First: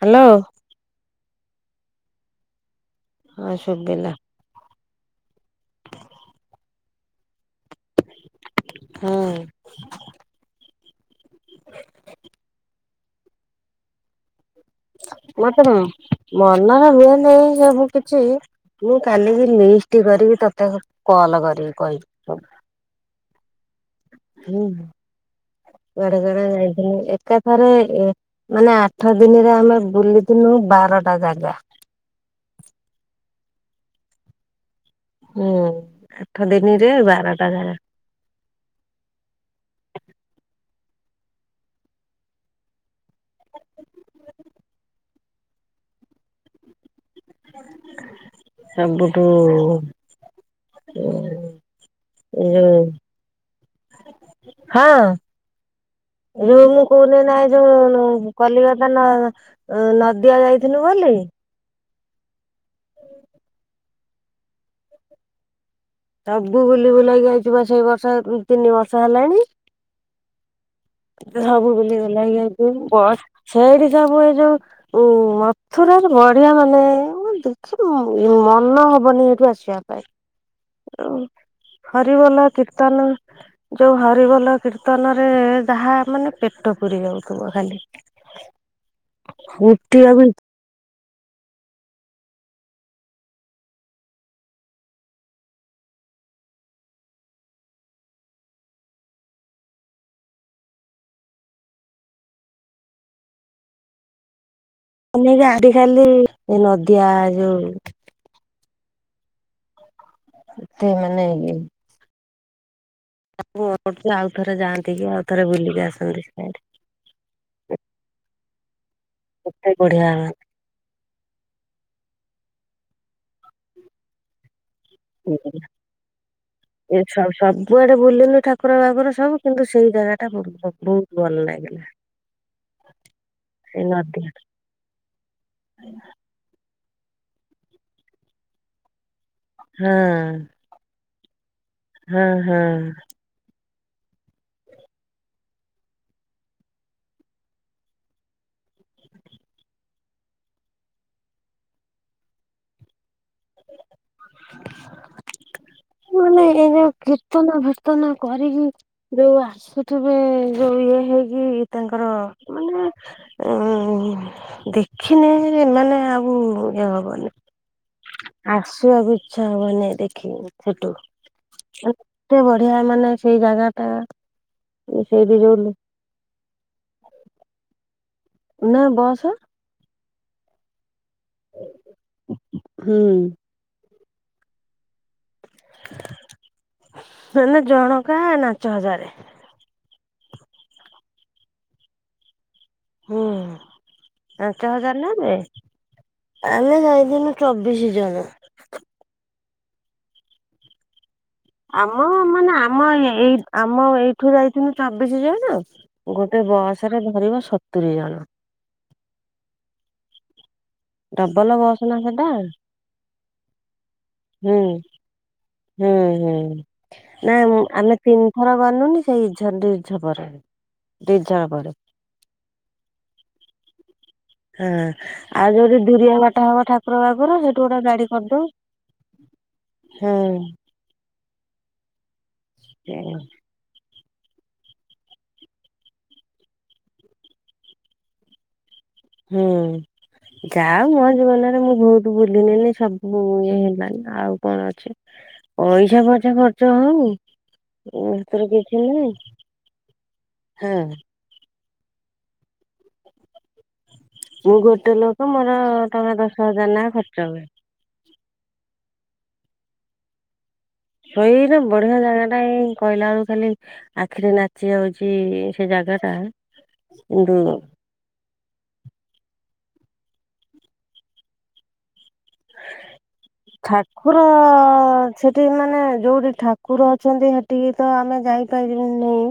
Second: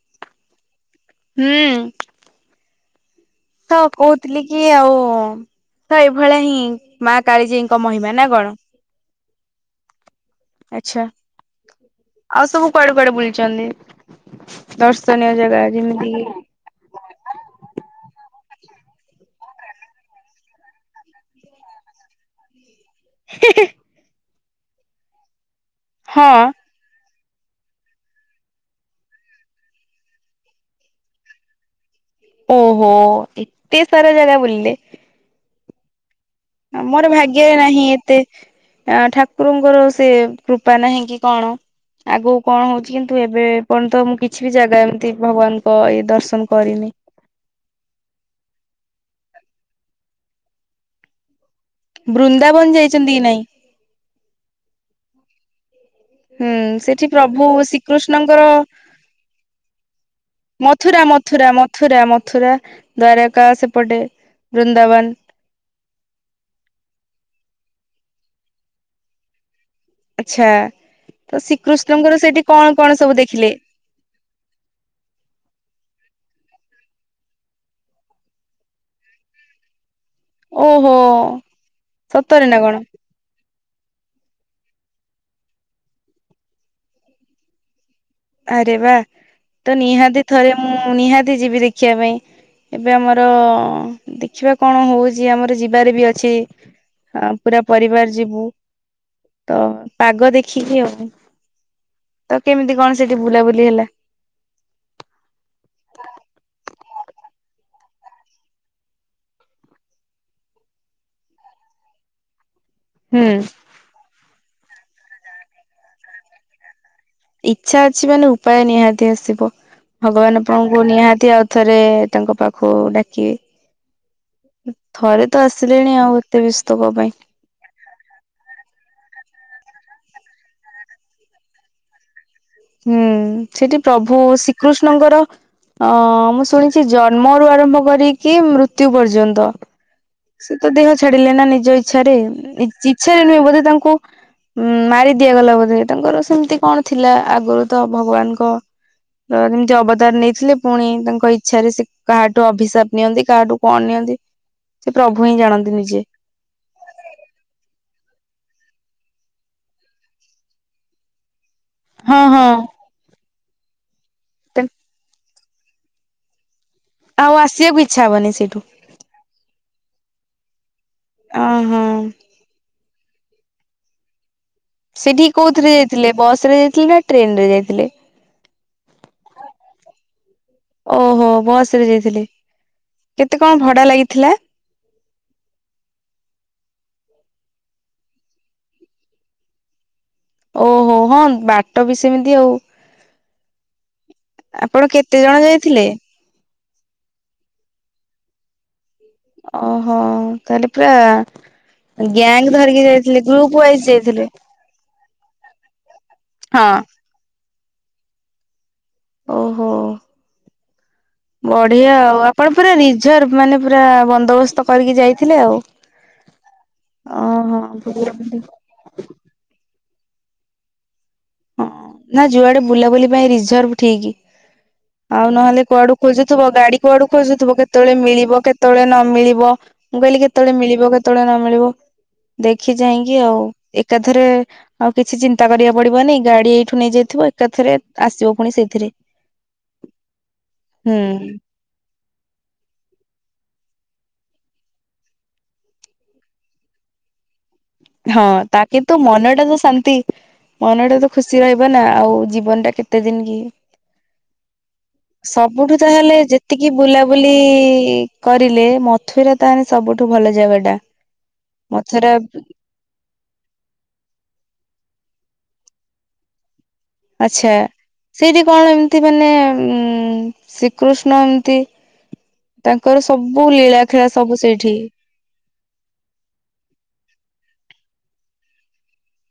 Hello. ହୁଁ। ହଁ ତ ଶୁଭିଲା କହୁଥିଲି। କିଏ ଆଉ ତ ଏଭଳିଆ ହିଁ ମା କାଳିଜିଇଙ୍କ ମହିମା ନା କଣ? ହୁଁ। ଆଛା ଆଉ ସବୁ କୁଆଡେ କୁଆଡେ ବୁଲିଛନ୍ତି? ଦର୍ଶନୀୟ ଜାଗା ମତେନା ଯେମିତି କି ମନରେ ହୁଏନାହିଁ ସବୁ କିଛି। ମୁଁ କାଲିିକି ଲିଷ୍ଟ କରିକି ତୋତେ କଲ୍ କରିବି କହିବି। ହେ ହେ ହେ। ମୁଁ କୁଆଡେ ହଁ କୁଆଡେ ଯାଇ ମୁଁ ଏକାଥରେ ମାନେ ଆଠ ଦିନରେ ଆମେ ବୁଲିଥିଲୁ ବାରଟା ଜାଗା। ଓହୋ ଏତେ ସାରା ଜାଗା ବୁଲିଲେ। ହୁଁ ଆଠ ଦିନିରେ ମୋର ବାରଟା ଭାଗ୍ୟରେ ଜାଗା। ନାହିଁ ଏତେ ଠାକୁରଙ୍କର ସେ କୃପା ନାହିଁ କି କଣ? ଆଗକୁ କଣ ହଉଛି କିନ୍ତୁ ଏବେ ପର୍ଯ୍ୟନ୍ତ ମୁଁ କିଛି ବି ଜାଗା ଏମିତି ଭଗବାନଙ୍କ ଏଇ ଦର୍ଶନ କରିନି। ଆବୁଠୁ ହୁଁ। ବୃନ୍ଦାବନ ଯାଇଛନ୍ତି କି ନାଇଁ? ହଁ। ହୁଁଁ ଯଉ ମୁଁ କହୁନି ନା ଏଇ ଯୋଉ କଲିକତା ନ ନଦ୍ ମଥୁରା ମଥୁରା ମଥୁରା ମଥୁରା ଦ୍ଵାରକାା ସେପଟେ ବୃନ୍ଦାବନ। ସବୁ ବୁଲି ବୁଲାଇ ଆଇଛୁ ପା ସେଇ ବର୍ଷ ତିନି ବର୍ଷ ହେଲାଣି। ଆଚ୍ଛା ତ ଏ ସବୁ ବୁଲି ଶ୍ରୀକୃଷ୍ଣଙ୍କର ବୁଲାଇ ସେଠି କଣ ଅଇଛୁ କଣ ସବୁ ବସ୍ ଦେଖିଲେ? ସେଇଟି ସବୁ ଏ ଯୋଉ ଉ ମଥୁରାକୁ ବଢିଆ ମାନେ ଦେଖି ମନ ହବନି ଏଇଠୁ ଆସିବା ପାଇଁ। ଓହୋ ସତରେ ହରିିବୋଲ ନା କଣ କୀର୍ତ୍ତନ ଯୋଉ ହରିବଲ କୀର୍ତ୍ତନ ରେ ଯାହା ମାନେ ପେଟ ପୁରି ଯାଉଥିବ ଖାଲି। ଆରେ ବା ତ ନିହାତି ଉଠିବାକୁ ଇଚ୍ଛା ଥରେ ମୁଁ ନିହାତି ଯିବି ଦେଖିବା ପାଇଁ। ଏବେ ଆମର ଦେଖିବା କଣ ହଉଛି ଆମର ଯିବାରେ ବି ଅଛି। ଆ ପୁରା ପରିବାର ଯିବୁ ତ ପାଗ ଦେଖିକି ଆଉ। ତ କେମିତି କଣ ସେଠି ବୁଲାବୁଲି ହେଲା? ଅନକ ଆଡେ ଖାଲି ଏ ନଦିଆ ଯୋଉ ମତେ ମନେ ହୁଁ। [unintelligible] ଏପଟେ ଆଉ ଥରେ ଯାଆନ୍ତି କି ଆଉ ଥରେ ବୁଲିକି ଆସନ୍ତି ସିଆଡେ। ଇଚ୍ଛା ଅଛି ମାନେ ଉପାୟ ନିହାତି ଆସିବ କେତେ ଭଗବାନ ବଢିଆ ଆପଣଙ୍କୁ ନିହାତି ଆଉ ଥରେ ତାଙ୍କ ପାଖକୁ ଡାକିବେ। ଥରେ ତ ଆସିଲେଣି ଆଉ ଏତେ ବ୍ୟାସ୍ତ କଣ ପାଇଁ? କୁଆଡେ ବୁଲିଲୁ ଠାକୁର ବାକୁର ସବୁ କିନ୍ତୁ ସେଇ ଜାଗାଟା ବହୁତ ବହୁତ୍ ଭଲ ଲାଗିଲା। ହୁଁ ସେଠି ସେଇ ପ୍ରଭୁ ନଦୀ ଶ୍ରୀକୃଷ୍ଣଙ୍କର ଅ ମୁଁ ଶୁଣି ସେ ଜନ୍ମରୁ ଆରମ୍ଭ କରିକି ମୃତ୍ୟୁ ପର୍ଯ୍ୟନ୍ତ। ହଁ। ସେ ତ ଦେହ ଛାଡିଲେ ନା ନିଜ ଇଛାରେ ହଁ ହଁ। ଇଛାରେ ନୁହେଁ ବୋଧେ ତାଙ୍କୁ ଉଁ ମାରି ଦିଆଗଲା ବୋଧେ ତାଙ୍କର ସେମିତି କଣ ଥିଲା ଆଗରୁ ତ ଭଗବାନଙ୍କ ତ ଯେମିତି ଅବଦାର ନେଇଥିଲେ ପୁଣି ତାଙ୍କ ଇଚ୍ଛାରେ ସେ କାହାଠୁ ଅଭିଶାପ ନିଅନ୍ତି କାହାଠୁ କଣ ନିିଅନ୍ତି? ହ ସେ ପ୍ରଭୁ ହିଁ ଜାଣନ୍ତି ନିଜେ। ମାନେ ଏଇ ଯୋଉ କୀର୍ତ୍ତନ ଫୀର୍ତ୍ତନ କରିକି ଯୋଉ ଆସୁଥିବେ ଯୋଉ ଇଏ ହେଇକି ତାଙ୍କର ହଁ ହଁ ମାନେ ଉଁ ଦେଖିନେ [unintelligible] ଏମାନେ ଆଉ ଇଏ ହ ଆଉ ଆସିଆକୁ ଇଚ୍ଛା ହବନି ସେଇଠୁ। ଆସିଆକୁ ଇଚ୍ଛା ହବନାଇଁ ଦେଖିଆକୁ ସେଠୁ। ଅ ହଁ। ଏତେ ବଢିଆ ମାନେ ସେଇ ଜାଗା ଟା ସେଠିକି ସେଇଠି ଯୋଉ କୋଉଥିରେ ଯାଇଥିଲେ ବସ ରେ ଯାଇଥିଲେ ନା ଟ୍ରେନରେ ଯାଇଥିଲେ? ନା ବସ? ଓହୋ ବସରେ ଯାଇଥିଲେ ହୁଁ କେତେ କଣ ଭଡ଼ା ଲାଗିଥିଲା ମାନେ ଜଣକା ନାଞ୍ଚ ହଜାରେ ଓହୋ ହଁ ବାଟ ବି ସେମିତି ଆଉ। ହୁଁ। ପାଞ୍ଚ ଆପଣ ହଜାର କେତେ ନେବେ ଜଣ ଯାଇଥିଲେ? ଆମେ ଯାଇଥିଲୁ ଚବିଶି ଜଣ। ଓହୋ ତାହେଲେ ପୁରା ଆମ ଗ୍ୟାଙ୍ଗ ମାନେ ଧରିକି ଆମ ଯାଇଥିଲେ ଏଇ ଗ୍ରୁପ ୱାଇଜ ଆମ ଯାଇଥିଲେ ଏଇଠୁ ଯାଇ ଥିଲୁ ଚବିଶ ଜଣ ଗୋଟେ ହଁ ବସରେ ଧରିବ ସତୁରୀ ଜଣ। ଓହୋ। ଡବଲ ବସ୍ ବଢିଆ ନା ଆଉ ସେଟା ହୁଁ। ଆପଣ ପୁରା ରିଜର୍ଭ ମାନେ ପୁରା ବନ୍ଦୋବସ୍ତ କରିକି ଯାଇଥିଲେ ଆଉ। ହୁଁ ହୁଁ ନାଇଁ ଓହୋ ଆମେ ବୁଲାବୁଲି ତିନିଥର ଗଲୁନି ରିଝ୍ ରିଝର୍ବରେ ହଁ ରିଝର୍ବରେ। ନା ଯୁଆଡେ ବୁଲା ବୁଲି ପାଇଁ ରିଜର୍ଭ ଠିକି। ହଁ ଆଉ ନହେଲେ ଯୋଉଠି କୁଆଡୁ ଦୁରିଆ ବାଟ ଖୋଜୁଥିବ ହବ ଗାଡି ଠାକୁର କୁଆଡୁ ବାକୁର ଖୋଜୁଥିବ, ସେଠୁ ଗୋଟେ କେତେବେଳେ ଗାଡି ମିଳିବ କରିଦଉ କେ ତେବେଳେ ନ ମିଳିବ ମୁଁ କହିଲି ହୁଁ। କେତେବେଳେ ମିଳିବ, କେତେବେଳେ ନ ମିଳିବ ଦେଖି ଚାହିଁକି ଆଉ ଏକାଥରେ ଆଉ କିଛି ଚିନ୍ତା କରିବାକୁ ପଡିବନି। ଗାଡି ଏଇଠୁ ନେଇଯାଇଥିବ ଏକାଥରେ ଆସିବ ପୁଣି ସେଇଥିରେ। ହୁଁ ଗାଁ ହୁଁ। ଗହଳି ଜୀବନରେ ମୁଁ ବହୁତ ବୁଲିଲିନି ସବୁ ଇଏ ହେଲାନି ଆଉ କଣ ଅଛି। ପଇସା ପଛେ ଖର୍ଚ୍ଚ ହଉ ହଁ ସେଥିରେ ତା କିଛି କିନ୍ତୁ ନାହିଁ ମନଟା ତ ଶାନ୍ତି ହଁ ମନଟା ତ ଖୁସି ରହିବ ନା ଆଉ ଜୀବନ ଟା କେତେ ଦିନ କି? ମୁଁ ଗୋଟେ ଲୋକ ମୋର ସବୁଠୁ ଟଙ୍କା ତାହେଲେ ଦଶ ହଜାର ଯେତିକି ଲେଖା ଖର୍ଚ୍ଚ ବୁଲାବୁଲି ହୁଏ। କରିଲେ, ମଥୁରା ତାହେଲେ ସବୁଠୁ ଭଲ ଜାଗା ଟା! ସେଇଟା ବଢିଆ ମଥୁରା ଜାଗାଟା ଏଇ କହିଲା ବେଳକୁ ଖାଲି ଆଖିରେ ନାଚି ଯାଉଛି ସେ ଜାଗା ଟା କିନ୍ତୁ ଆଚ୍ଛା। ସେଇଠି କଣ ଏମିତି ମାନେ ଉଁ ଶ୍ରୀକୃଷ୍ଣ ଏମିତି ତାଙ୍କର ସବୁ ଲୀଳାଖେଳା ସବୁ ସେଇଠି ସେଠିକି ମାନେ ଯୋଉଠି ଠାକୁର ଅଛନ୍ତି, ହେଠିକି ତ ଆମେ ଯାଇପାଇଲୁ ନାଇଁ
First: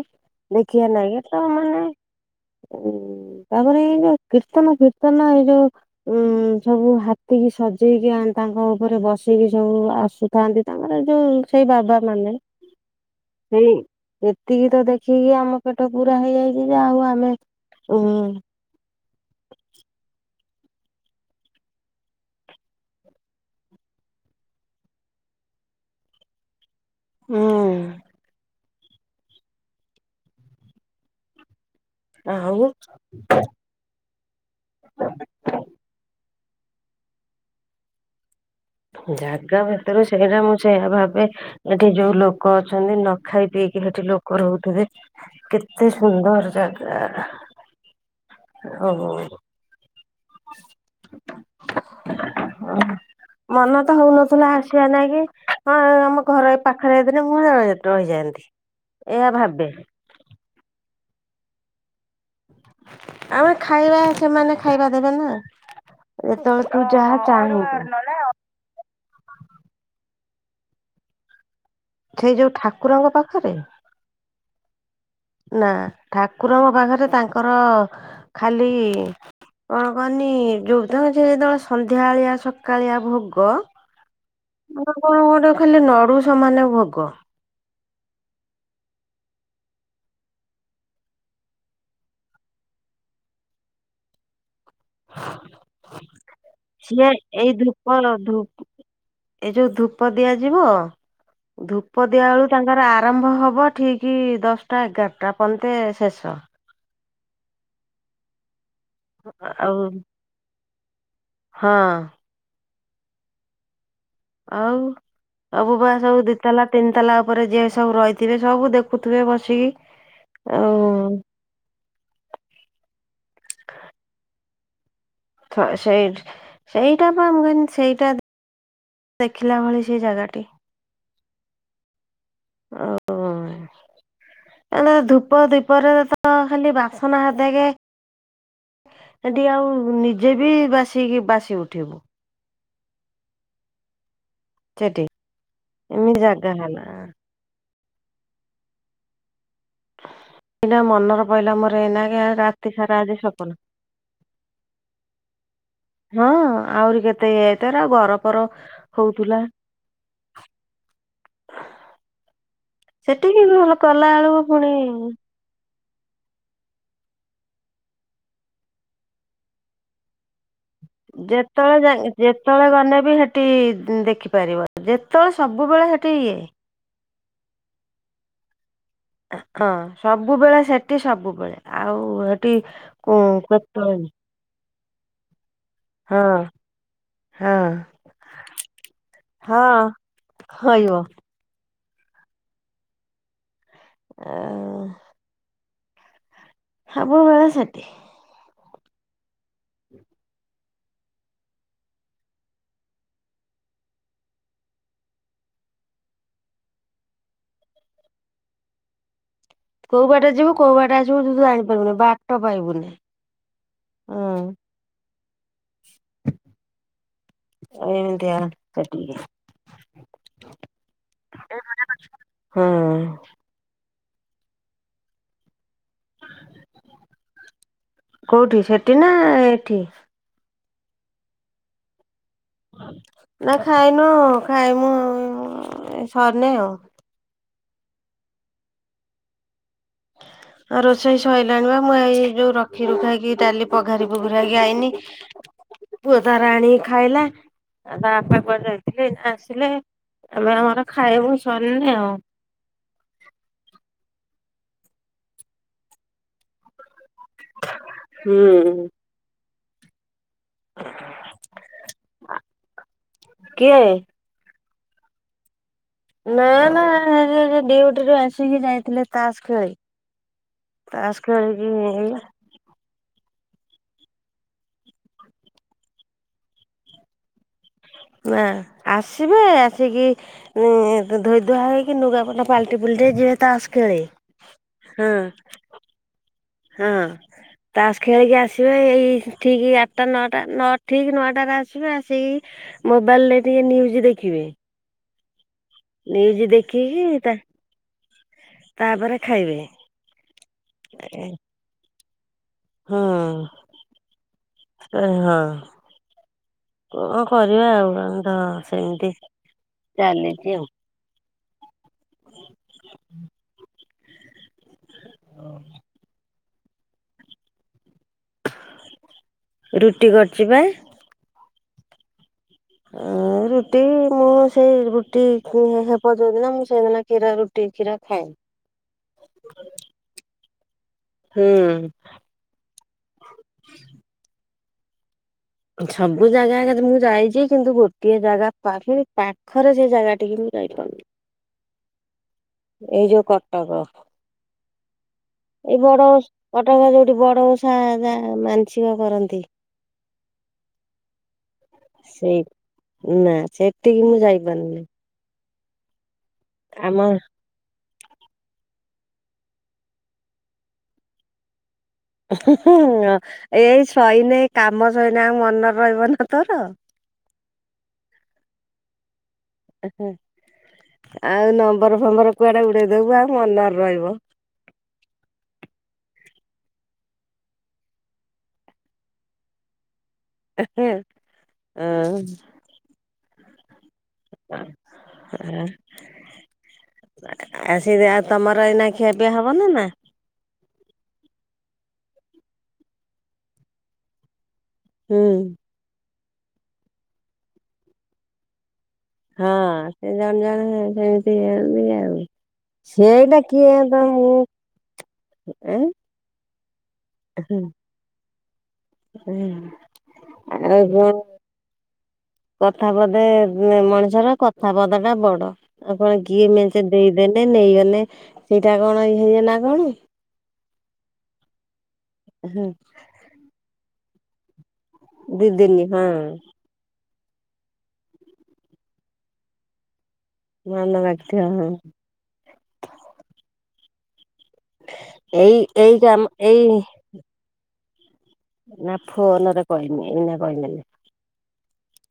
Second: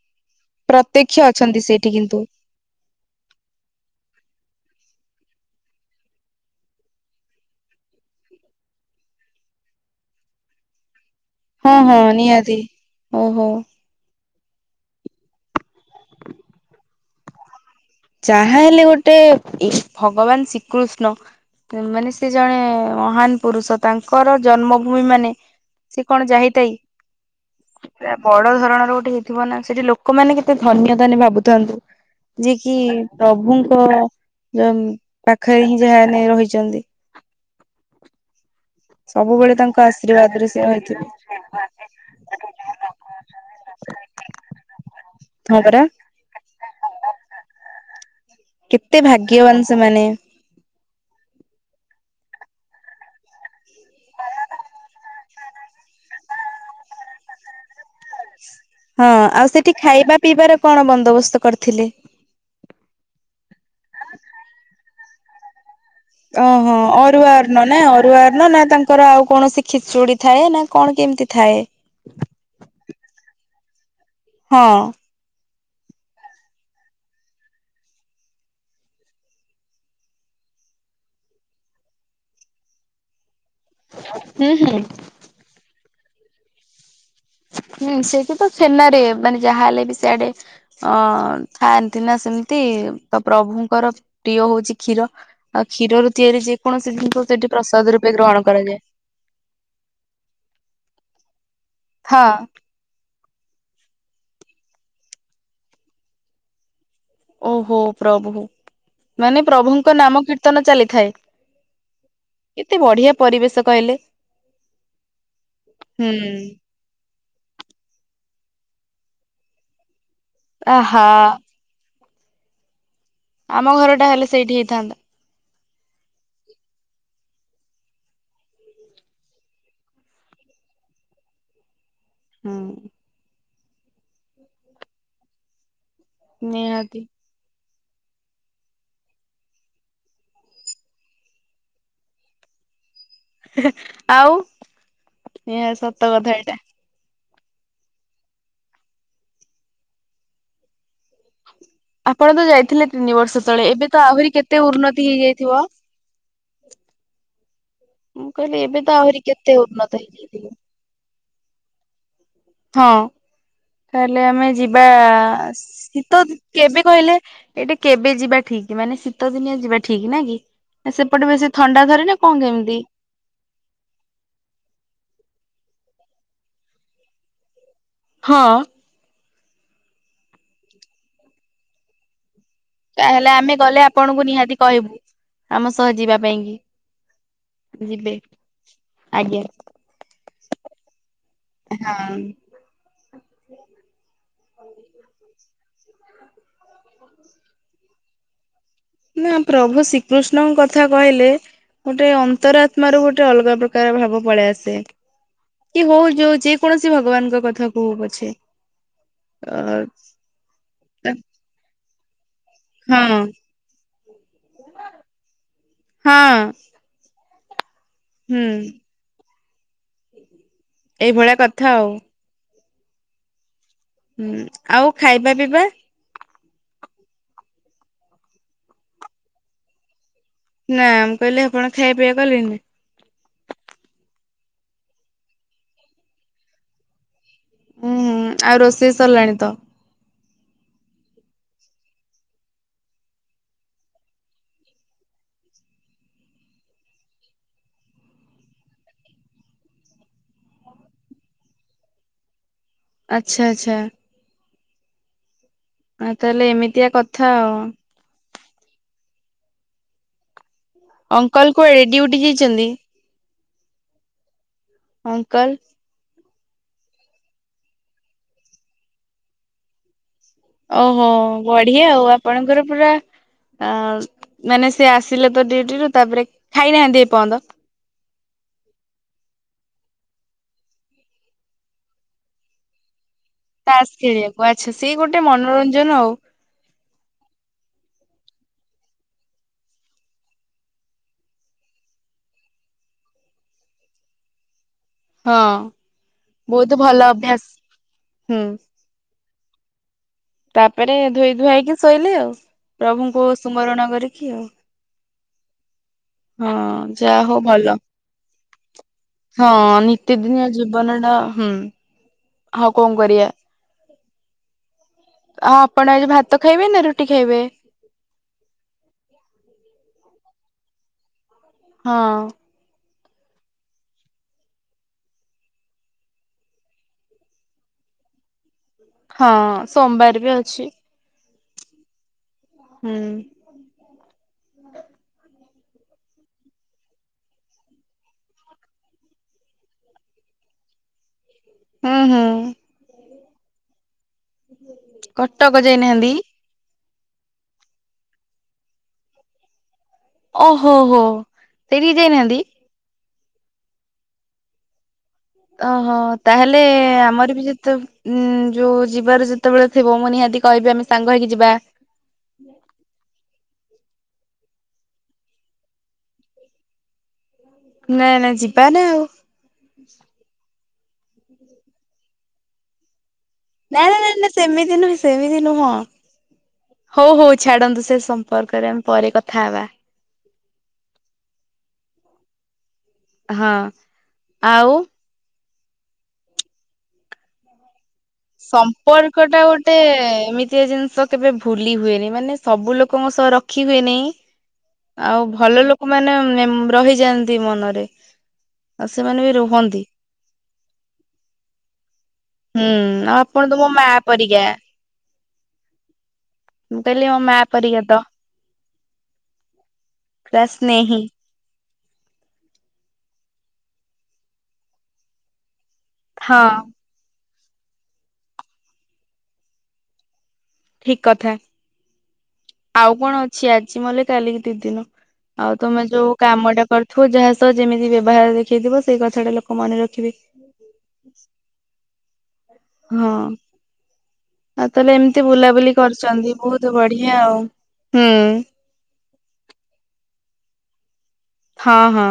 ଦେଖିବା ନାଗି ପ୍ରତ୍ୟକ୍ଷ ତ ଅଛନ୍ତି ମାନେ ସେଇଠି କିନ୍ତୁ ଉଁ ତାପରେ ଏଇ ଯୋଉ କୀର୍ତ୍ତନ ଫୀର୍ତ୍ତନ, ଏଇ ଯୋଉ ଉଁ ସବୁ ହାତୀ କିି ସଜ ସଜେଇକି ଆଣ ତାଙ୍କ ଉପରେ ବସିକି ସବୁ ଆସୁଥାନ୍ତି ତାଙ୍କର ଯୋଉ ସେଇ ହଁ ବାବା ହଁ ମାନେ ନିହାତି ଓହୋ ହୁଁ ଏତିକି ତ ଦେଖିକି ଆମ ପେଟ ପୁରା ହେଇଯାଇଛି ଯେ ଆଉ ଆମେ ଉଁ ତା ହେଲେ ଗୋଟେ ଇସ୍ ଭଗବାନ ଶ୍ରୀକୃଷ୍ଣ ମାନେ ସେ ଜଣେ ମହାନ ପୁରୁଷ ତାଙ୍କର ଜନ୍ମଭୂମି ମାନେ ସେ କଣ ହୁଁ ଯାହୀଥାଇ ବଡ ଧରଣର ଗୋଟେ ହେଇ ଥିବ ନା, ସେଠି ଲୋକମାନେ କେତେ ଧନ୍ୟ ତାହେନେ ଭାବୁଥାନ୍ତୁ। ଆଉ କି ପ୍ରଭୁଙ୍କ ଯ ପାଖରେ ହିଁ ଯାହାନେ ରହିଛନ୍ତି। ସବୁବେଳେ ଜାଗା ତାଙ୍କ ଭିତରୁ ସେଇଟା ଆଶୀର୍ବାଦରେ ମୁଁ ସେ ସେଇଆ ରହିଥିବେ ଭାବେ ଏଠି ଯୋଉ ଲୋକ ଅଛନ୍ତି ନ ଖାଇ ପିଇକି ହେଠି ଲୋକ ରହୁଥିବେ। ହଁ ପରା। କେତେ ସୁନ୍ଦର ଜାଗା। କେତେ ହଉ ଭାଗ୍ୟବାନ ସେମାନେ। ଅ ହ। ମନ ତ ହଉନଥିଲା ଆସିବା ନାଗି, ହଁ ଆମ ଘର ଏଇ ପାଖରେ ହେଇ ଥିନେ ମୁଁ ରହିଯାଆନ୍ତି। ହଁ ଏଇଆ ଆଉ ଭାବେ ସେଠି ଖାଇବା ପିଇବାରେ କଣ ବନ୍ଦୋବସ୍ତ କରିଥିଲେ? ଆମେ ଖାଇବା ସେମାନେ ଖାଇବା ଦେବେ ନା। ଯେତେବେଳେ ଓହୋ ତୁ ଯାହା ଅରୁଆ ଚାହିଁବୁ ଅନ୍ନ ନା ଅରୁଆ ଅନ୍ନ ନା ତାଙ୍କ ଙ୍କର ଆଉ କୌଣସି ଖିଚୁଡି ଥାଏ, ନା କଣ କେମିତି ଥାଏ। ସେଇ ଯୋଉ ଠାକୁରଙ୍କ ପାଖରେ। ହଁ। ନା ଠାକୁରଙ୍କ ପାଖରେ ତାଙ୍କର ଖାଲି କଣ କହନି ଯୋଉ ତାଙ୍କ ଯେତେବେଳେ ସନ୍ଧ୍ୟାବେଳିଆ ସକାଳିଆ ଭୋଗ ହୁଁ ହୁଁ। ମାନେ କଣ ଗୋଟେ ଖାଲି ନଡୁ ସମାନ ଭୋଗ। ହୁଁ ସେଇଠୀ ତ ଛେନାରେ ମାନେ ଯାହାହେଲେ ବି ସିଆଡେ ଅଁ ଥାାଆନ୍ତି ନା ସେମିତି ତ ପ୍ରଭୁଙ୍କର ପ୍ରିୟ ହଉଛି କ୍ଷୀର, ଆଉ କ୍ଷୀର ତିଆରି ଯେକୌଣସି ସିଏ ସେଠି ପ୍ରସାଦ ରୂପେ ଗ୍ରହଣ କରାଯାଏ। ଏ ଯୋଉ ଧୂପ ଦିଆଯିବ ଧୂପ ହଁ ଦିଆ ବେଳୁ ତାଙ୍କର ଆ ଆରମ୍ଭ ହବ ଠିକ୍ ଦଶଟା ଏଗାରଟା ପନ୍ତେ ଶେଷ। ଓହୋ ପ୍ରଭୁ ମାନେ ଆଉ ପ୍ରଭୁଙ୍କ ନାମ କୀର୍ତ୍ତନ ଚାଲିଥାଏ। ହଁ। କେତେ ବଢିଆ ପରିବେଶ କହିଲେ। ଆଉ ସବୁ ବା ହୁଁ ସବୁ ଦିିତଲା ତିନିତାଲା ଉପରେ ଯିଏ ସବୁ ରହିଥିବେ ସବୁ ଦେଖୁଥିବେ ବସିକି। ଆଉ ଆହା। ଆମ ଘରଟା ହେଲେ ସେଇଠି ହେଇଥାନ୍ତା। ସେଇ ସେଇଟା ପା ଆମ ସେଇଟା ଦେଖିଲା ଭଳି ସେଇ ଜାଗାଟି। ହୁଁ। ଓ ହୋ ଧୂପ ଦୀପରେ ତ ତ ଖାଲି ନିହାତି ବାସନା ହେତେକେ ସେଠି ଆଉ ନିଜେ ବି ବାସି ବାସି ଉଠିବୁ। ଆଉ ନିହାତି ସତ କଥା ଏଇଟା। ନା। ଏଇଟା ମନର ପଇଲା ମୋର ଏଇନା। କେ ଆପଣ ତ ରାତି ଯାଇଥିଲେ ସାରା ଆଜି ତିନି ବର୍ଷ ସପନ ତଳେ, ଏବେ ତ ଆହୁରି କେତେ ଉନ୍ନତି ହେଇଯାଇଥିବ। ହଁ ଆହୁରି କେତେ ହେଇ ଏତେ ଲରା ମୁଁ ଘରଫର କହିଲି ଏବେ ତ ଆହୁରି ହଉଥିଲା। କେତେ ଉନ୍ନତ ହେଇଯାଇଥିବ ହଁ ସେଠିକି ଭଲ କଲା ତାହେଲେ ବେଳକୁ ଆମେ ପୁଣି ଯିବା ଶୀତ କେବେ କହିଲେ ଏଇଟା କେବେ ଯିବା ଠିକ ମାନେ ଶୀତ ଦିନିଆ ଯିବା ଠିକ ନାଆଁକି। ସେପଟେ ବେଶୀ ଥଣ୍ଡା ଧରେ ନା କଣ କେମିତି? ଟି ଦେଖିପାରିବ, ଯେତେବେଳେ ସବୁବେଳେ ହେଠି ଇଏ। ହଁ। ହଁ ସବୁବେଳେ ସେଠି ସବୁବେଳେ ଆଉ ହେଠି ତାହେଲେ ଆମେ ଗଲେ ଆପଣଙ୍କୁ ନିହାତି କହିବୁ ଆମ ସହ ଯିବା ହଁ ହଁ ପାଇଁକି। ଯିବେ ଆଜ୍ଞା। ହଁ ହଇବ ଏ ହଁ। ଆଉ ସବୁବେଳେ ସେଠି। ନା ପ୍ରଭୁ ଶ୍ରୀକୃଷ୍ଣଙ୍କ କଥା କହିଲେ ଗୋଟେ ଅନ୍ତରାତ୍ମରୁ ଗୋଟେ ଅଲଗା ପ୍ରକାର ଭାବ ପଳେଆସେ। କି ହୋଉ ଯୋଉ ଯେ କୌଣସି ଭଗବାନଙ୍କ କଥା କୋହୁ ପଛେ ଅ କୋଉ ବାଟେ ଯିବୁ କୋଉ ବାଟେ ଆସିବୁ ତୁୁ ଜାଣିପାରିବୁନି ବାଟ ପାଇବୁନି ହଁ ଅଁ। ହଁ। ଏମତିଆ ହୁଁ ସେଠି। ଏଇଭଳିଆ କଥା ଆଉ। ହଁ। ହୁଁ ଆଉ ଖାଇବା ପିଇବା? କୋଉଠି ସେଠି ନା ଏଠି? ନା ମୁଁ କହିଲେ ଆପଣ ଖାଇବା ପିଇବା କଲେଣିି ନା? ନା ଖାଇନୋଉ ଖାଇମୁ ଏ ସରିନେଇ ଆଉ। ଉଁହୁଁ ଆଉ ରୋଷେଇ ସରଲାଣି ତ। ହଁ ରୋଷେଇ ସଇଲାଣି ପା ମୁଁ ଏଇ ଯୋଉ ରଖି ରୁଖାକି ଡାଲି ପଘାରି ପୁଘୁରାକି ଆଇନି। ପୁତ ତାର ଆଣିକି ଖାଇଲା। ଆଉ ତା ବାପା କୁଆଡେ ଯାଇଥିଲି ଏଇନା ଆସିଲେ ଏବେ ଆମର ଖାଇବା ସରନି ଆଉ। ଆଚ୍ଛା ଆଚ୍ଛା। ଆଉ ତାହେଲେ ଏମିତିଆ କଥା ଆଉ। ହୁଁ। ଅଙ୍କଲ କୁଆଡେ ଡିଉଟୁ ଯାଇଚନ୍ତି? କିଏ? ଅଙ୍କଲ। ନା ନା ଏ ଡିଉଟିରୁୁ ଆସିକି ଯାଇଥିଲେ ତାସ ଖେଳି। ଓହୋ ତାସ ଖେଳିକି ବଢିଆ ଆଉ ଏଇ ଆପଣଙ୍କର ପୁରା ଆ ମାନେ ସିଏ ଆସିଲେ ତ ଡ୍ୟୁଟିରୁୁ ତାପରେ ଖାଇନାହାନ୍ତି ଏପର୍ଯ୍ୟନ୍ତ? ନା ଆସିବେ ଆସିକି ଉଁ ଧୋଇଧୁଆ ହେଇକି ନୁଗାପଟା ପଲଟି ପୁଲଟି ଯିବ ତାସ ଖେଳିବାକୁ ଆଚ୍ଛା ସେଇ ଗୋଟେ ମନୋରଞ୍ଜନ ଆଉ। ହଁ। ତାସ ଖେଳିକି ଆସିବେ ଏଇ ଠିକି ଆଟଟା ନଅଟା ନଅ ଠିକି ନଅଟାରେ ଆସିବେ ଆସିକି ମୋବାଇଲରେ ଟିକେ ନ୍ୟୁଜ ଦେଖିବେ। ହଁ ନ୍ୟୁଜ ବୋହୁତ ଦେଖିକି ଭଲ ତା ଅଭ୍ୟାସ ହୁଁ। ତାପରେ ଖାଇବେ। ତାପରେ ଧୋଇ ଧୁଆହେଇକି ଶୋଇଲେ ଆଉ। ହଁ ପ୍ରଭୁଙ୍କୁ ସୁମରଣ କରିକି ଆଉ ଏ ହଁ ହଁ। କଣ ଯାହା ହଉ ଭଲ। କରିବା ଆଉ ତ ସେମତି ହଁ ନିତିଦିନିଆ ଜୀବନଟା ହୁଁ ଆଉ କଣ କରିବା? ଆଉ ଆପଣ ଆଜି ଭାତ ଖାଇବେ ନା ରୁଟି ଖାଇବେ? ଆ ରୁଟି କରଚି ପା। ହଁ। ଅ ରୁଟି ମୁଁ ସେଇ ରୁଟି କୁ ହେବ ଯଉଦିିନ ମୁଁ ସେଇଦିନ କ୍ଷୀରା ରୁଟି କ୍ଷୀରା ଖାଏଁ। ହଁ ସୋମବାର ବି ଅଛି। ହୁଁ। ହୁଁ। ସବୁ ଜାଗା ଆଗା ମୁଁ ଯାଇଛି କିନ୍ତୁ ଗୋଟିଏ ଜାଗା ପାଖ ପାଖରେ ସେ ଜାଗା ଟିକି ମୁଁ ଯାଇପାରୁନି। ହୁଁ ହୁଁ। ଏଇ ଯୋଉ କଟଟକ କଟକ ଏଇ ବଡ ଯାଇନାହାନ୍ତି କଟକ ଯୋଉଠି ବଡ଼ ଓଷା ଯା ମାନସିକ କରନ୍ତି। ଓହୋ ହୋ। ସେଇଠିକି ଯାଇନାହାନ୍ତି ସେଇ ନା ସେଠିକି ମୁଁ ଯାଇପାରୁନି। ଓହୋ ତାହେଲେ ଆମ ଆମର ବି ଯେତେ ଉୁଁ ଯୋଉ ଯିବାର ଯେତେବେଳେ ଥିବ ମୁଁ ନିହାତି କହିବି ଆମେ ସାଙ୍ଗ ହେଇକି ଯିବା। ହଁ ଏଇ ସଇନେ କାମ ସଇନେ ଆଉ ମନରେ ରହିବ ନା ତୋର। ନା ନା ଯିବା ନା ଆଉ। ଆ ହ ଆଉ ନମ୍ବର ଫମ୍ବର କୁଆଡେ ଉଡେଇ ଦବୁ ଆଉ ମନରେ ନା ନା ନା ରହିବ। ନା ସେମିତି ନୁହେଁ ସେମିତି ନୁହଁ। ହଉ ହଉ ଛାଡନ୍ତୁ ସେ ସମ୍ପର୍କରେ ଆମେ ପରେ କଥା ହବା। ହଁ ହଁ ହଁ। ଆଉ [unintelligible] ଏଇନା ସମ୍ପର୍କ ଖିଆପିଆ ଟା ହବ ନା ଗୋଟେ ନା ଏମିତ୍ ଆ ଜିନିଷ କେବେ ଭୁଲି ହୁଏନି ମାନେ ସବୁ ଲୋକଙ୍କ ସହ ରଖି ହୁଏ ନି। ଆଉ ହୁଁ ଭଲ ଲୋକମାନେ ଏ ମ ରହିଯାଆନ୍ତି ମନରେ ଆଉ ସେମାନେ ବି ହଁ ରୁହନ୍ତି। ସେ ଜଣ ଜଣ ହେ ସେମିତି ହୁଁ ଆଉ ଆପଣ ତ ବି ମୋ ମା ପରିକା [unintelligible] ଆଉ। [unintelligible] ମୁଁ କହିଲି ମୋ ମା ପରିିକା ତ ହୁଁ ପୁରା ଆଉ ସ୍ନେହି। କଣ କଥା ପଦେ ମ୍ ମଣିଷର କଥା ପଦ ଟା ବଡ। ଆଉ କଣ ହଁ କିଏ ମେଞ୍ଚେ ଦେଇଦେନେ ନେଇଗଲେେ ସେଇଟା କଣ ହେଇଗ ନା କଣ। ଠିକ କଥା ହଁ ଆଉ କଣ ଅଛି ଆଜି ମଲେ କାଲିକି ଦି ଦିନ। ଆଉ ଦିଦିନି ତମେ ହଁ ଯୋଉ କାମ ଟା କର ଥିବ ଯାହା ସହ ଯେମିତି ବ୍ୟବହାର ଦେଖେଇଥିବ ସେଇ କଥାଟା ଲୋକ ମନେ ରଖିବେ। ମନେ ରକ୍ଥିବ ହଁ। ହଁ ଆଉ ତାହେଲେ ଏମିତି ଏଇ ବୁଲାବୁଲି ଏଇ କାମ କରୁଛନ୍ତି ଏଇ ବହୁତ ବଢି ଆ ଆଉ ହୁଁ। ନା ଫୋନ ରେ କହିମି ଏଇନା କହିମିନି। ହଁ ହଁ।